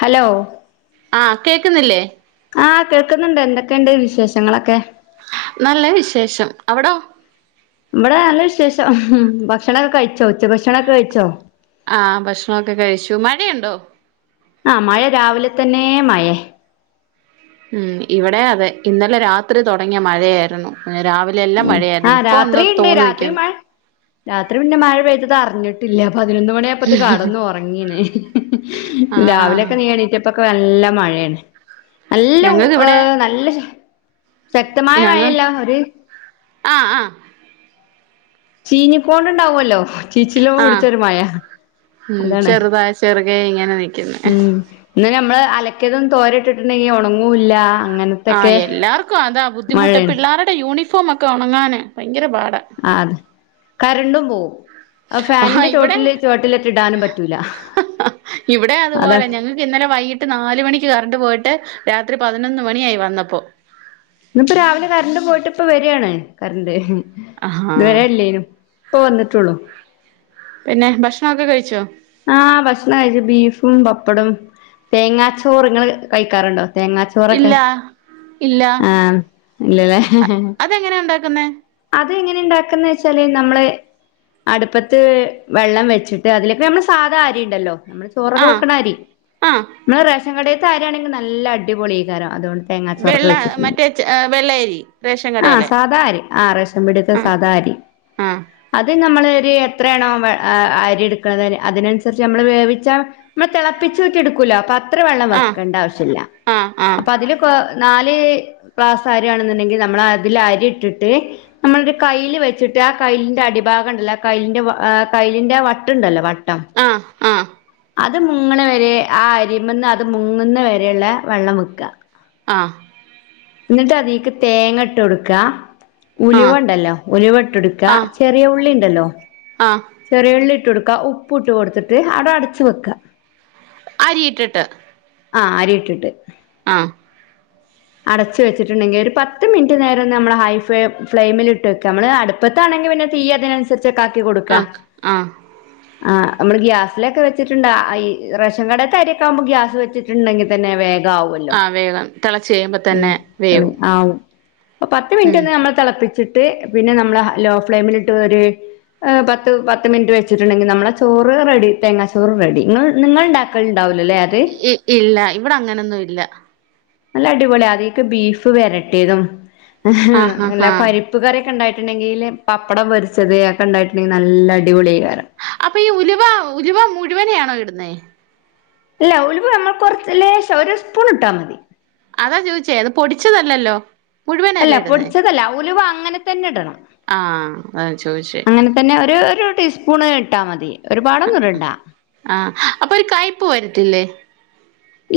Hello ആഹ് കേക്കുന്നില്ലേ ആഹ് കേൾക്കുന്നുണ്ട് എന്തൊക്കെയുണ്ട് വിശേഷങ്ങളൊക്കെ നല്ല വിശേഷം അവ്ടോ ഇവടെ നല്ല വിശേഷം ഭക്ഷണക്കെ കഴിച്ചോ ഉച്ച ഭക്ഷണൊക്കെ കഴിച്ചോ ആ ഭക്ഷണൊക്കെ കഴിച്ചു മഴയുണ്ടോ ആ മഴ രാവിലെ തന്നെ മഴേ ഉം ഇവടെ അതെ ഇന്നലെ രാത്രി തുടങ്ങിയ മഴയായിരുന്നു രാവിലെ ലെ എല്ലാം മഴയാര്ന്നു ആഹ് ഇപ്പൊ ഒന്ന് രാത്രിയുണ്ട് തോർന്നു രാത്രി നിൽക്കുന്നു മഴ രാത്രി പിന്നെ മഴ പെയ്തത് അറിഞ്ഞിട്ടില്ല പതിനൊന്ന് മണിയ പ്പത് കടന്ന് ഉറങ്ങീണ് ആഹ് രാവിലെയൊക്കെ എണീട്ടപ്പൊക്കെ നല്ല മഴയാണ് നല്ല ഊ ഞങ്ങൾക്ക് ഏ ഇവിടെ നല്ല ശ ശക്തമായ ഞങ്ങൾ മഴയല്ല ഒര് ആഹ് ആഹ് ചീഞ്ക്കൊണ്ട് ണ്ടാവല്ലോ ചീച്ചില് ആഹ് പുട്ച്ചൊര് മഴ ഉം അതാണ് ചെറുതായി ചെറുകെ ഇങ്ങനെ നിക്കുന്ന് ഉം ഇന്ന് ഞമ്മള് അലക്ക്യേതൊന്നും തോരട്ട്ട്ട് ണ്ടെങ്കി ഒണങ്ങൂല്ല അങ്ങനത് ആ എല്ലാർക്കും അതാ ബുദ്ധിമുട്ട് പിള്ളേരുടെ യൂണിഫോമക്കെ ഉണങ്ങാന് ഭയങ്കര പാട ആ അത കരണ്ടും പോവും ആ ആഹ് ഫാനിന്റെ ഇവിടെ ചോട്ടില് ചോട്ടിലേറ്റ ഇടാനും പറ്റൂല അതാ യ്ക്ക് ഇന്നലെ വൈകിട്ട് നാലുമണിക്ക് കറണ്ട് പോയിട്ട് രാത്രി പതിനൊന്ന് മണിയായി വന്നപ്പോ ഇന്ന് പ്പോ രാവിലെ കരണ്ട് പോയിട്ട് ഇപ്പ വരാണ് കരണ്ട് ആഹാ ഇത് വരേ ല്ലെയ്നു ഇപ്പ വന്നിട്ടൊള്ളൂ പിന്നെ ഭക്ഷണക്കെ കഴിച്ചോ ആ ഭക്ഷണം കഴിച്ചു ബീഫും പപ്പടും തേങ്ങാച്ചോറ് ഇങ്ങള് കഴിക്കാറുണ്ടോ തേങ്ങാച്ചോറ് ചോറൊക്കെ ഇല്ല ഇല്ല ആ ഇല്ലല്ലേ അതെങ്ങനെ ഉണ്ടാക്കുന്നേ അത് എങ്ങനെ ഉണ്ടാക്കന്ന് വെച്ചാല് നമ്മള് അടുപ്പത്ത് വെള്ളം വെച്ചിട്ട് അതിലേക്ക് നമ്മള് സ് സാധാ അരി ഉണ്ടല്ലോ നമ്മള് ചോറൊക്കെ ആ വെക്കണ അരി ആ നമ്മളെ റേഷൻ കടീത്തെ അരി ആണെങ്കി നല്ല അടിപൊളി എകാരം അതുകൊണ്ട് തേങ്ങാച്ചോറക്കെ വെള്ള വെച്ചിട്ടുണ്ടെകി മറ്റേ വെള്ളയരി റേഷൻ ആ കടയിലെ സാധാരി ആ റേഷൻ പിടീത്തെ സാധാരി ആഹ് അത് നമ്മള് ഒരു എത്രയാണോ അരി എടുക്ക്ണത് അതിനനുസരിച്ച് നമ്മള് വേവിച്ച നമ്മള് തിളപ്പിച്ച് ഊറ്റി എടുക്കൂലോ പാത് അത്ര വെള്ളം ആ വെക്കേണ്ട ആവശ്യല്ല ആ ആ അപ്പൊ അതില് പ്പോ നാല് ക്ലാസ് അരിആണെന്നുണ്ടെങ്കിൽ നമ്മള് അതില് അരി ഇട്ടിട്ട് നമ്മളൊരു കയ്ല് വെച്ചിട്ട് ആ കൈലിന്റെ അടിഭാഗം ഉണ്ടല്ലോ കൈലിന്റെ കൈലിന്റെ ആ വട്ടുണ്ടല്ലോ വട്ട് ആഹ് അത് മുങ്ങ്ണ വരെ ആ അരിമന്ന് അത് മുങ്ങുന്ന വരെ ള്ള വെള്ളം വെക്ക ആഹ് ന്നിട്ട് അതീക്ക് തേങ്ങ ഇട്ട് കൊടുക്കാ ആ ഉലുവുണ്ടല്ലോ ഉലുവ ഇട്ട് ടുക്കാ ചെറിയ ഉള്ളി ഇണ്ടല്ലോ ആഹ് ചെറിയുള്ളി ഇട്ട് കൊടുക്ക ഉപ്പും ഇട്ട് കൊടുത്തിട്ട് അവ്ടാ അട്ച്ച് വെക്കാ അരിയിട്ടിട്ട് ആ അരി ഇട്ടിട്ട് ആഹ് അടച്ച് വെച്ച്ട്ട്ണ്ടെങ്കി ഒരു പത്ത് മിൻറ്റ് നേരം ഒന്ന് നമ്മള് ഹൈ ഫ് ഫ്ലെയിമില്ട്ട് വെക്ക നമ്മള് അട് ട്പ്പത്താണെങ്കി പിന്നെ തീ അതിനനുസരിച്ചൊക്കെ ആക്കി കൊടുക്ക ആ ആ ആ നമ്മള് ഗ്യാസിലൊക്കെ വെച്ചിട്ട്ണ്ടാ അയ് റേഷൻ കടേത്തെ അരി ഒക്കൊ ആവുമ്പ ഗ്യാസ് വെച്ചിട്ട്ണ്ടെങ്കി തന്നെ വേഗം ആവൊ അഹ് വേഗാണ് തെളച്ച് കയ്യുമ്പ ത ഉം തള് ആവും പ്പൊ പത്ത് ഉം മിൻറ്റൊക്കെ ഞമ്മൾ തെളപ്പിച്ചിട്ട് പിന്നെ നമ്മ്ള് ലോ ഫ്ലെയ്മിലിട്ട് ഒര് അഹ് പത്ത് പത്ത് മിനിറ്റ് വെച്ച്ട്ട്ണ്ടെങ്കിൽ നമ്മളെ ചോറ് റെഡി തേങ്ങാ ചോറ് റെഡി ഇങ്ങൾ നിങ്ങൾ ഇണ്ടാക്ക ക്കൽണ്ടാവൂലലെ അത് ഇ ഇല്ല ഇവിടെ അങ്ങനൊന്നും ഇല്ല നല്ല അടിപൊളിയാ അതിക്ക്‌ ബീഫ് വെരട്ടിയതും ആഹ് ആഹ് നല്ല ആഹ് പരി പ്പ് കറിയൊക്കെ ഇണ്ടായിട്ട്ണ്ടെങ്കി ല് പപ്പടം പൊരിച്ചത് അഒക്കെ ഇണ്ടായിട്ട്ണ്ടെങ്കിൽ നല്ല അടിപൊളി എയ്കാരം അപ്പ ഈ ഉലുവ ഉലുവ മുഴുവനെയാണോ ഇടുന്നേ ഇല്ല ഉലുവ നമ്മൾ കൊറച്ച് ലേശം ഒരു സ്പൂൺ ഇട്ടാ മതി അതാ ചോദിച്ചേ അത് പൊടിച്ചതല്ലല്ലോ അല്ല മുഴുവനല്ലേ ഇടുന്നേ പൊടിച്ചതല്ല ഉലുവ അങ്ങനെ തന്നെ ഇടണം ആഹ് അതാ ഞാൻ ചോയ്ച്ചേ അങ്ങനെ തന്നെ ഒര് ഒരു ടീസ്പൂണ് ഇട്ടാൽ മതി ഒരുപാടൊന്നും ഇടണ്ട ആഹ് അപ്പൊ ഒരു കയ്പ്പ് വര്ത്തില്ലേ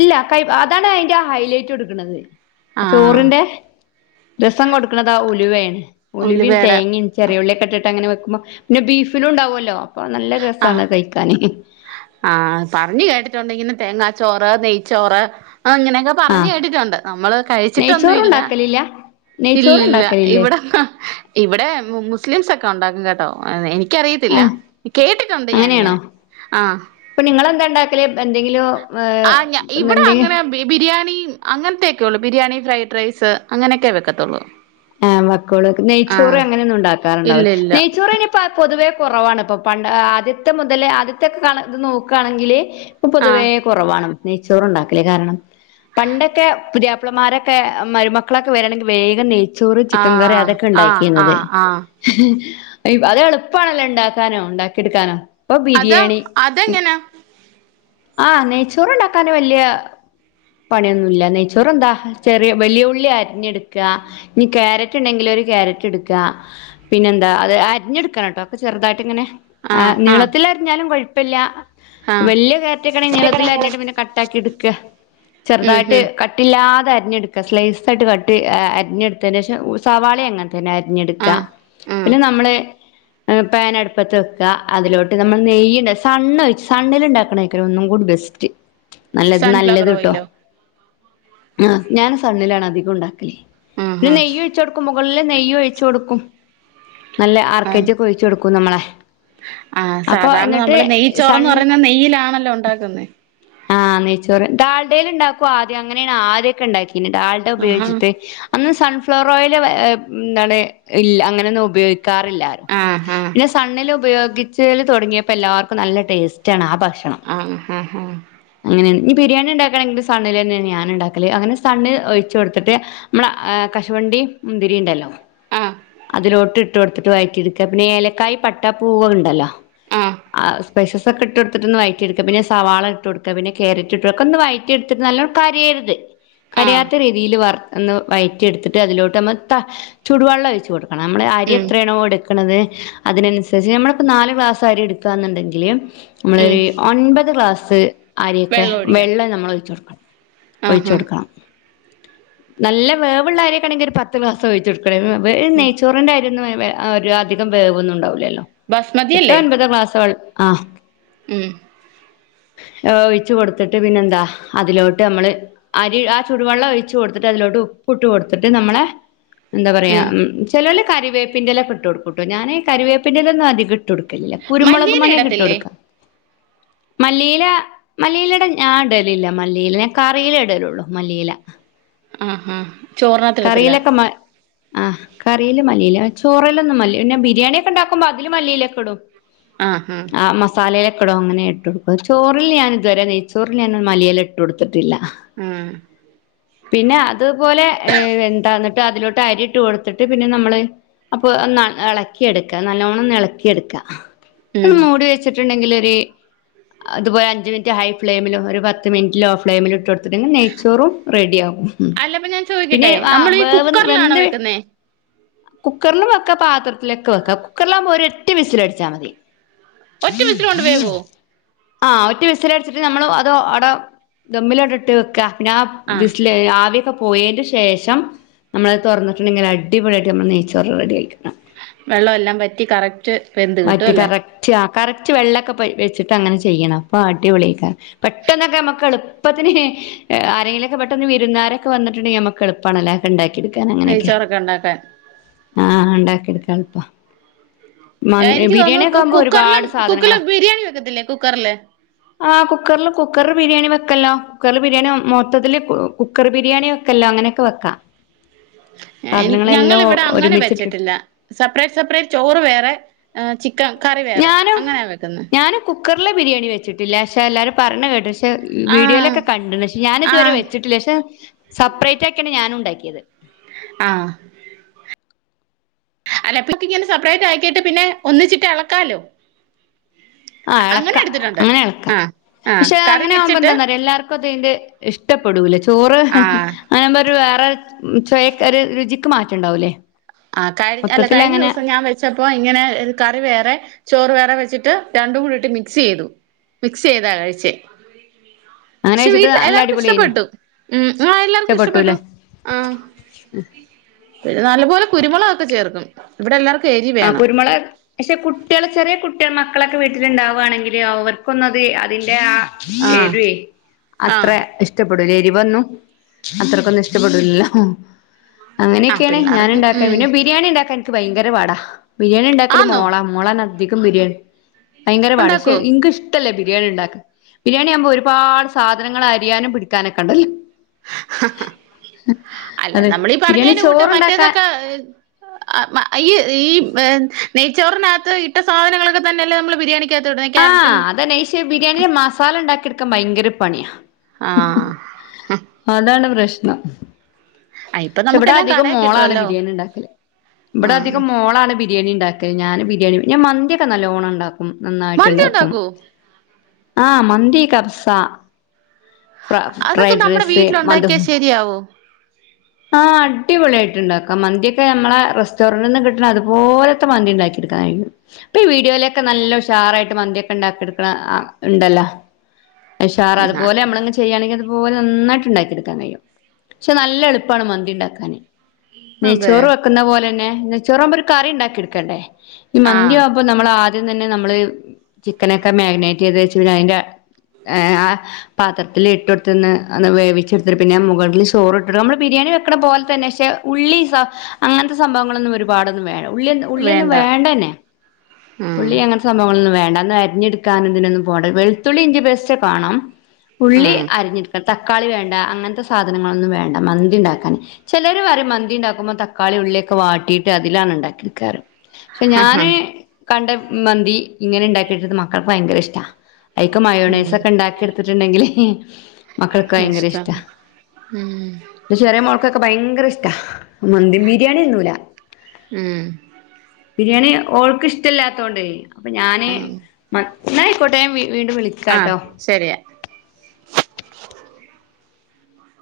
ഇല്ല കൈപ് അതാണ് അയ്ന്റെ ഹൈലൈറ്റ് കൊട്ക്ക്‌ണത് ആഹ് അചോറിന്റെ രസം കൊടുക്ക്‌ണത് ആ ഉലുവേണ് ഉലുവിം ഉലുവേടെ തേങ്ങ്യിം ചെറിയ ഉള്ളിയെക്കെ ഇട്ട്ട്ട് അങ്ങനെ വെക്കുമ്പോ പിന്നെ ബീഫിലും ഇണ്ടാവൊല്ലോ അപ്പൊ നല്ല രസാണ് ആഹ് അഹ് കഴിക്കാന് ആഹ് പറഞ്ഞ് കേട്ടിട്ടുണ്ട് ഇങ്ങനെ തേങ്ങാച്ചോറ് നെയ്ച്ചോറ് അങ്ങനെയൊക്കെ പറഞ്ഞ് ആഹ് കേട്ടിട്ടുണ്ട് നമ്മള് കഴിച്ചിട്ടൊന്നു ഇല്ല നെയ്ച്ചോറുണ്ടാക്കലില്ല ഇല്ലില്ല നെയ്ച്ചോറുണ്ടാക്കലില്ലേ ഇവിടെ അഹ് ക്കെ ഇവിടെ മു മുസ്ലിംസൊക്കെ ഒണ്ടാക്കും കെട്ടോ എന്ന് എനി ക്കറിയത്തില്ല ആഹ് കേട്ടിട്ടുണ്ട് ഞാനിങ്ങനെ ആഹ് അപ്പ നിങ്ങെന്താ ഇണ്ടാക്കല് എന്തെങ്കിലും ഏഹ് ആഹ് ഞ ഇവിടെ എന്തെ അങ്ങനെ ബി ബിരിയാണിം അങ്ങൻത്തെയെക്കെ ഒള്ളു ബിരിയാണി, ഫ്രൈഡ് റൈസ് അങ്ങനെ ഒക്കെ വെക്കത്തൊള്ളൂ ആഹ് വെക്കൊള്ളേക്ക്‌ നെയ്ച്ചോറ് അങ്ങനെ ഒന്നും ഇണ്ടാക്കാറ് ഇല്ല ഇണ്ടാവുല ഇല്ല നെയ്ച്ചോറ് അയ്‌ന് ഇ പ്പ പൊതുവേ കൊറവാണ് ഇപ്പൊ പണ്ട് ആദ്യത്തെ മുതല് ആദ്യതൊക്കെ കാണാ ഇത് നോക്കാണെങ്കില് ഇപ്പൊ പൊതുവേ ആഹ് കൊ റവാണ് നെയ്ച്ചോറ് ഇണ്ടാക്കല് കാരണം പണ്ടൊക്കെ പുതിയാപ്ലമാരൊക്കെ മരുമക്കള് ഒക്കെ വെരണെങ്കി വേഗം നെയ് ചോറ് ചിക്കൻ കറി ആഹ് അതൊക്കെ ആഹ് ഇണ്ടാക്കിന്നത് ആഹ് ആഹ് അത് എള്പ്പാണല്ലോ ഇണ്ടാക്കാനും ഇണ്ടാക്കി ഇട്ക്കാനും പ്പൊ അത് ബിരിയാണി അതെങ്ങനാ ആഹ് നെയ്ച്ചോറ് ഇണ്ടാക്കാന് വെല്ല്യെ പണിയൊന്നു ഇല്ല നെയ്ച്ചോറ് എന്താ ചെറ്യെ വെല്യെ ഉള്ളി അരിഞ്ഞ് ഇട്ക്കാ ഇഞ് ക്യാരറ്റ് ഇണ്ടെങ്കില് ഒരു ക്യാരറ്റ് ഇട്ക്കാ പിന്നെ എന്താ അത് അരിഞ്ഞ് ഇട്ക്കണംട്ടോ ഒക്കെ ചെറുതായിട്ട് ഇങ്ങനെ ആഹ് നീളത്തില് അരിഞ്ഞാലും കൊഴ്പ്പല്ല ആഹ് വെല്ല്യെ ക്യാരറ്റൊക്കെ ആണെങ്കി നീളത്തില് അരിഞ്ഞ്ട്ട് പിന്നെ കട്ടാക്കി ഇട്ക്ക ഉം ചെറ്തായിട്ട് ഉം കട്ട് ട്ടില്ലാതെ അരിഞ്ഞ് ഇട്ക്ക സ്ലൈസ് ആയിട്ട് കട്ടി അരിഞ്ഞ്ട്ത്തേനേഷം സവാളീം അങ്ങൻ ത്തനെ അരിഞ്ഞ് ഇട്ക്ക ആഹ് ആഹ് പിന്നെ നമ്മള് എഹ് പാന് അട്പ്പത്ത് വെക്കാ അതിലോട്ട് നമ്മൾ നെയ്യ് ഇണ്ട് സണ്ണ് ഒഴിച്ച് സണ്ണില് ഇണ്ടാക്ക്‌ണെയ്ക്കാരം ഒന്നും കൂടി ബെസ് റ്റ് നല്ലത് സൺഫ്ലവർ നല്ലത് ട്ടോ ഓയിലോ ആഹ് ഞാൻ സണ്ണിലാണ് അധികും ഇണ്ടാക്കല് ആഹ് പിന്നെ ആഹ് നെയ്യു ഒഴിച്ചൊട്ക്കും മുകളിലില് നെയ്യും ഒഴിച്ച് കൊടുക്കും നല്ല ആർ കെ ആഹ് ജി ഒക്കെ ഒഴിച്ച് കൊടുക്കും നമ്മളെ ആഹ് അപ്പൊ സാധാരണ എന്നിട്ട് നമ്മള് നെയ്യ് സൺ ചോറന്ന് പറയുന്ന നെയ്യിലാണല്ലോ ഉണ്ടാക്കുന്നേ ആഹ് നെയ്ച്ചോറ് ഡാൾഡയിൽ ഉണ്ടാക്കും ആദ്യം, അങ്ങനെയാണ് ആദ്യമൊക്കെ ഉണ്ടാക്കിയിരുന്നത്, ഡാൽഡ ആഹാ ഉപയോഗിച്ചിട്ട് അന്ന് സൺഫ്ലവർ ഓയില് എന്താണ് ഇല്ല, അങ്ങനെയൊന്നും ഉപയോഗിക്കാറില്ല ആഹ് പിന്നെ സണ്ണില് ഉപയോഗിച്ചേല് തുടങ്ങിയപ്പോ എല്ലാവർക്കും നല്ല ടേസ്റ്റ് ആണ് ആ ഭക്ഷണം ആഹ് ആഹ് ആഹ് അങ്ങനെ ഇനി ബിരിയാണി ഉണ്ടാക്കണെങ്കിലും സണ്ണില് തന്നെ ഞാൻ ഉണ്ടാക്കല്, അങ്ങനെ സണ്ണ് ഒഴിച്ച് കൊടുത്തിട്ട് നമ്മള കശുവണ്ടീം മുന്തിരീം ഉണ്ടല്ലോ ആഹ് അതിലോട്ടി ഇട്ട് കൊടുത്തിട്ട് വഴറ്റിയെടുക്ക, പിന്നെ ഏലക്കായി, പട്ട, പൂവ് ഉണ്ടല്ലോ ആഹ് സ്പൈസസ് ഒക്കെ ഇട്ട് കൊടുത്തിട്ടൊന്ന് വയറ്റിയെടുക്ക, പിന്നെ സവാള ഇട്ട് കൊടുക്ക, പിന്നെ കേരറ്റ് ഇട്ട് കൊടുക്ക, ഒന്ന് വയറ്റി റ്റിയെടുത്തിട്ട് നല്ലോണം, കരിയരുത് ആഹ് കരിയാത്ത രീതിയില് വറു വയറ്റി എടുത്തിട്ട് അതിലോട്ട് നമ്മൾ ത ചൂടുവെള്ളം ഒയിച്ച് കൊടുക്കണം നമ്മൾ അരി ഉം എത്രയാണോ എടുക്കണത് അതിനനുസരിച്ച് നമ്മളിപ്പോ നാല് ഗ്ലാസ് അരി എടുക്കാന്നുണ്ടെങ്കില് ഉം നമ്മളൊരു ഒൻപത് ഗ്ലാസ് അരിയൊക്കെ വെള്ളം നമ്മള് ഒഴിച്ചു കൊടുക്കണം ഒഴിച്ചു ആഹ് കൊടുക്കണം നല്ല വേവുള്ള അരിയൊക്കെയാണെങ്കിൽ ഒരു പത്ത് ഗ്ലാസ് ഒഴിച്ചു കൊടുക്കണം. ആഹ് നെയ്ച്ചോറിന്റെ [unintelligible] അധികം വേവൊന്നും ഉണ്ടാവില്ലല്ലോ ബസ്മതി അല്ലെ [unintelligible] ആഹ് ഉം ഒഴിച്ചു കൊടുത്തിട്ട് പിന്നെന്താ അതിലോട്ട് നമ്മള് അരി ആ ചുടുവെള്ളം ഒഴിച്ചു കൊടുത്തിട്ട് അതിലോട്ട് ഉപ്പിട്ട് കൊടുത്തിട്ട് നമ്മള് എന്താ പറയാ ഉം ചിലോല് കറിവേപ്പിൻ്റെ ഇലയൊക്കെ ഇട്ട് കൊടുക്കുട്ടോ, ഞാന് കറിവേപ്പിൻ്റെ ഇല ഒന്നും അധികം ഇട്ട് ഇട്ടുകൊടുക്കില്ല. കുരുമുളക് മല്ലിയില മണിയൊക്കെ ഇട്ടു ഇടത്തില്ലേ കൊടുക്കാം മല്ലീല മല്ലീലയുടെ ഞാൻ ഇടലില്ല മല്ലീല, ഞാൻ കറിയിലേ ഇടലുള്ളു മല്ലീല ആഹ് ആഹ് ചോറിനകത്ത് ഇടത്തില്ല കറിയിലൊക്കെ മ ആഹ് കറിയില് മല്ലിയില, ചോറിലൊന്നും മല്ലി, പിന്നെ ബിരിയാണിയൊക്കെണ്ടാക്കുമ്പോ അതില് മല്ലിയിലയൊക്കെ ഇടും ആഹ് മ മസാലയിലൊക്കെ ഇടും, അങ്ങനെ ഇട്ട് കൊടുക്കും. ചോറിൽ ഞാൻ ഇതുവരെ നെയ്ച്ചോറിൽ ഞാൻ മലിയില ഇട്ട് കൊടുത്തിട്ടില്ല ഉം പിന്നെ അതുപോലെ എന്താന്നിട്ട് അതിലോട്ട് അരി ഇട്ട് കൊടുത്തിട്ട് പിന്നെ നമ്മള് അപ്പൊ ഒന്ന് ഇളക്കിയെടുക്ക, നല്ലോണം ഒന്ന് ഇളക്കിയെടുക്കുക. ഉം മൂടി വെച്ച ച്ചിട്ടുണ്ടെങ്കിൽ ഒര്, അതുപോലെ അഞ്ച് മിനിട്ട് ഹൈ ഫ്ലെയിമിലും ഒരു പത്ത് മിനിട്ട് ലോ ഫ്ലെയിമിലും ഇട്ടുകൊടു ണ്ടെങ്കിൽ നെയ്ച്ചോറും റെഡിയാവും അല്ലപ്പ ഞാൻ പിന്നെ ചോദിക്കട്ടെ ആഹ് നമ്മള് ഈ വേവ് കുക്കറിലാണോ വെന്ത് വെക്കുന്നേ കുക്കറിലും വെക്കാം പാത്രത്തിലൊക്കെ വെക്കാം. കുക്കറിലാവുമ്പോ ഒരൊറ്റ വിസിലടിച്ചാൽ മതി ഒറ്റ വിഴ വിസില് കൊണ്ട് വഴ വേവോ ആഹ് ഒറ്റ വിസൽ അടിച്ചിട്ട് നമ്മള് അത് അവിടെ ദമ്മിലോട്ട് ഇട്ട് വെക്കുക. പിന്നെയാ ആഹ് വിസി [unintelligible] ആവിയൊക്കെ പോയേൻ്റെ ശേ ശേഷം നമ്മളത് തൊറന്നിട്ടുണ്ടെങ്കിൽ അടിപൊളിയായിട്ട് നമ്മളെ നെയ്ച്ചോറ് റെഡി ആയിരിക്കും ആഹ് വെള്ളം എല്ലാം വറ്റി കറക്റ്റ് റ്റ് പരു വറ്റി കറക്റ്റ്, ആഹ് കറക്റ്റ് വെള്ളൊക്കെ പ വെച്ചിട്ട് അങ്ങനെ ചെയ്യണം, അപ്പം അടിപ്പൊളിയായിക്കും പെട്ടെന്നൊക്കെ നമ്മക്ക് എളുപ്പത്തിന് ആരെങ്കിലൊക്കെ പെട്ടെന്ന് വിരുന്നുകാരൊക്കെ വന്നിട്ടുണ്ടെങ്കി നമ്മക്ക് എളു പ്പാണല്ലെ ഒണ്ടാക്കി എടുക്കാൻ അങ്ങനെയൊക്കെ നെയ്ച്ചോറൊക്കെ ഉണ്ടാക്കാൻ ആഹ് ഒണ്ടാക്കി എടുക്കാൻ എളുപ്പാ മ എനിക്ക് തോന്നുന്നു ബിരിയാണിയൊക്കെ കുക് ആകുമ്പോ കുക്കർലും ഒരുപാട് കുക്കറില് സാധനങ്ങളാ ബിരിയാണി വെക്കത്തില്ലേ കുക്കർല് ആഹ് കുക്കർൽ കുക്കറ് ബിരിയാണി വെക്കല്ലോ കുക്കറിൽ ബിരിയാണി മൊത്തത്തില് കുക്കറ് ബിരിയാണി വെക്കല്ലോ അങ്ങനൊക്കെ വെക്കാം എനി സാധനങ്ങളെല്ലാം ഞങ്ങളിവിടെ അങ്ങനെ ഒരുമിച്ചിട്ടിട്ട് വെച്ചട്ടില്ല സപ്പ്റേറ്റ് സപ്പ്റേറ്റ് ചോറ് വേറെ ഏ ചി ക്കൻ കറി വേറെ ഞാനും അങ്ങനെയാ വെക്കുന്നെ ഞാനും കുക്കറിലെ ബിരിയാണി വെച്ചിട്ടില്ല പക്ഷെ എല്ലാരും പറേണ കേട്ട് ട്ട് ആഹ് വീഡിയോയിലൊക്കെ കണ്ടിണ്ട് പക്ഷെ ഞാൻ ഇതുവരെ ആഹ് വെച്ചിട്ടില്ല പക്ഷെ സപ്പറേറ്റ് ആക്കിയാണ് ഞാനും ഉണ്ടാക്കിയത് ആഹ് അല്ല അപ്പഴ്ത്തേക്കും ഇങ്ങനെ സപ്പറേറ്റ് ആക്കിയിട്ട് പിന്നെ ഒന്നിച്ചിട്ട് എളക്കാലോ ആഹ് അങ്ങനെ എളക്കാം എടുത്തിട്ടുണ്ട് അങ്ങനെ എളക്കാം ആഹ് ആഹ് പക്ഷെ കറി അങ്ങനെ ആവുമ്പം വെച്ചിട്ട് എന്താന്നറിയോ എല്ലാർ ക്കും അതിന്റെ ഇഷ്ടപ്പെടൂല ചോറ് ആഹ് അയിനാവുമ്പം ഒരു വേറെ ചൊയക്ക് ഒര് രുചിക്ക് മാറ്റണ്ടാവുല്ലേ ആഹ് കഴി അല്ല കഴിഞ്ഞ ദിവസം ഞാൻ വെ ച്ചപ്പോ ഇങ്ങനെ കറി വേറെ ചോറ് വേറെ വെച്ചിട്ട് രണ്ടും കൂടി ഇട്ട് മിക്സ് ചെയ്തു മിക്സ് ചെയ്താ കഴിച്ചേ അങ്ങനെ പക്ഷെ വെച്ചിട്ട് വീട്ട്ല് നല്ല എല്ലാർക്കും അടിപൊളിയേനു ഇഷ്ടപ്പെട്ടു ഉം ആഹ് എല്ലാർക്കും ഇഷ്ടപ്പെട്ടു ഇഷ്ടപ്പെട്ടൂല്ലേ ആഹ് നല്ല പോലെ കുരുമുളകൊക്കെ ചേർക്കും ഇവിടെല്ലാർക്കും എരിവ് ആഹ് കുരുമൊളക് പക്ഷെ കുട്ടിയള് ചെറിയ കുട്ടിയ മക്കളൊക്കെ വീട്ടിലിണ്ടാവുവാണെങ്കില് അവർക്കൊന്നും അത് അതിന്റെ ആ ആഹ് എരുവെ അത്ര ആഹ് ഇഷ് ട്ടപ്പെടൂല എരിവൊന്നും അത്രക്കൊന്നും ഇഷ്ടപ്പെടൂലല്ലോ ആഹ് അങ്ങനെയൊക്കെയാണെ ഞാൻ പിള്ളേർക്ക് ഉണ്ടാക്കാ ഉം പിന്നെ ബി രിയാണി ഉണ്ടാക്കാൻ എനിക്ക് ഭയങ്കര പാടാ ബിരിയാണി ഉണ്ടാക്കല് ആന്നോ മോളാ മോളാന്ന് അധികം ബിരിയാണി ഭയങ്കര പാട് പക്ഷെ ഉണ്ടാക്കോ ഇൻകിഷ് ട്ടല്ല ബിരിയാണി ഉണ്ടാക്ക് ബിരിയാണി ആവുമ്പം ഒരുപാട് സാധനങ്ങൾ അരിയാനും പിടിക്കാനൊക്കെ ഉണ്ടല്ലോ അല്ല അതെ നമ്മളീ ബിരിയാണി പറഞ്ഞേന്റെ കൂട്ട് ചോറുണ്ടാക്കാൻ മറ്റേതൊക്കെ ഈ ഈ നെയ്ച്ചോറിനാത്ത് ഇട്ട സാധനങ്ങളൊക്കെ തന്നല്ലേ നമ്മള് ബിരിയാണിക് ആഹ് അതന്നെ പക്ഷേ ബിരിയാണിടെ മസാല ഉണ്ടാക്കി എടുക്കാൻ ഭയങ്കര പണിയാ ആഹ് ആഹ് അതാണ് പ്രശ്നം ഇപ്പൊ പക്ഷെ ഇവിടെ നമുക്കെല്ലാം അധികം കടേ മോളാണ് കിട്ടുവല്ലോ ബിരിയാണി ഉണ്ടാക്കല് ഇവിടെ ആഹ് അധികം മോളാണ് ബി രിയാണി ഉണ്ടാക്ക് ഞാനും ബിരിയാണി ഞാൻ മന്തിയൊക്കെ നല്ലോണം ഉണ്ടാക്കും നന്നായിട്ട് മന്തി ഇണ്ടാക്കും ഉണ്ടാക്കോ ആഹ് മന്തി കബ്സ ഫ്രൈ ഫ്രൈഡ് റൈസ് മധ്ഹൂ രിയാവോ ആഹ് അടിപൊളിയായിട്ട് ഇണ്ടാക്കാം മന്തിയൊക്കെ ഞമ്മളെ റെസ്റ്റോറന്റിന്ന് കിട്ടണ അതുപോലത്തെ മന്തി ഇണ്ടാക്കി എടുക്കാൻ കഴിയും ഇപ്പം ഈ വീഡിയോയിലൊക്കെ നല്ല ഉഷാർ ആയിട്ട് മന്തിയൊക്കെ ഉണ്ടാക്കി എടുക്കണ ആ ഉണ്ടല്ലോ ഉഷാറ് അതുപോലെ നമ്മളങ്ങ് ചെയ്യാണെങ്കി അതുപോലെ നന്നായിട്ട് ഉണ്ടാക്കി എടുക്കാൻ കഴിയും പക്ഷെ നല്ല എളു പ്പാണ് മന്തി ഉണ്ടാക്കാന് അതെ നെയ്ച്ചോറു വെ ക്ക്ന്ന പോലന്നെ നെയ്ചോറാവുമ്പം ഒരു കറി ഉണ്ടാക്കി എടുക്കേണ്ടേ ഈ മന്തിയാ ആഹ് വുമ്പം നമ്മള് ആദ്യം തന്നെ നമ്മള് ചിക്കനെക്കെ മാഗിനേറ്റ് ചെയ്ത് വെച്ച് പിന്നെ അയിന്റെ ഏ ആ പാത്രത്തില് ഇട്ടൊടുത്ത്ന്ന് ഒന്ന് വേവിച്ചെടുത്തിട്ട് പിന്നെ മുകളിൽ ചോറ് ഇട്ടിട്ട് നമ്മള് ബിരിയാണി വെക്കണ പോൽ തന്നെ പക്ഷെ ഉള്ളി സ അങ്ങനത്തെ സംഭവങ്ങളൊന്നും ഒരുപാടൊന്നും വേ ഉള്ളി ഉള്ളി ഒന്ന് വേണ്ട വേണ്ടെന്നേ ഉം ഉള്ളി അങ്ങനെ സംഭവങ്ങളൊന്നും വേണ്ടന്ന് അരിഞ്ഞെടുക്കാന ഇതിനൊന്നും പോണ്ടത് വെളത്തുള്ളി ഇന്ത്യ ബെസ്റ്റ കാണാം ഉള്ളി ഉം അരിഞ്ഞിടുക്ക തക്കാളി വേണ്ട അങ്ങനത്തെ സാധനങ്ങളൊന്നും വേണ്ട മ ഉണ്ടാക്കാന് ചിലർ പറയും മന്തി ഉണ്ടാക്കുമ്പോൾ തക്കാളി ഉള്ളിയൊക്കെ വാട്ടിട്ട് അതിലാണ് ഉണ്ടാക്കി എടുക്കാറ് പക്ഷെ ഞാന് കണ്ട മന്തി ഇങ്ങനെ ഉണ്ടാക്കിയിട്ടി മക്കൾക്ക് ഭയങ്കര ഇഷ്ട ഐക്ക ഉം മയോണൈസ് ഒക്കെ ഉണ്ടാക്കി എടുത്തിട്ടുണ്ടെങ്കില് മക്കൾക്ക് ഭയങ്കര ഇഷ്ട ഇഷ്ടാ ഉം ചെറിയ മുളക്കൊക്കെ ഭയങ്കര ഇഷ്ട മന്തിൻ ബിരിയാണിന്നുല ഉം ബിരിയാണി ഓൾക്ക് ഇഷ്ടമല്ലാത്തൊണ്ട് അപ്പൊ ഞാന് ഉം മ [unintelligible] കോട്ടെ ഞാൻ വീണ്ടും വിളിക്ക അഹ് ശരിയാ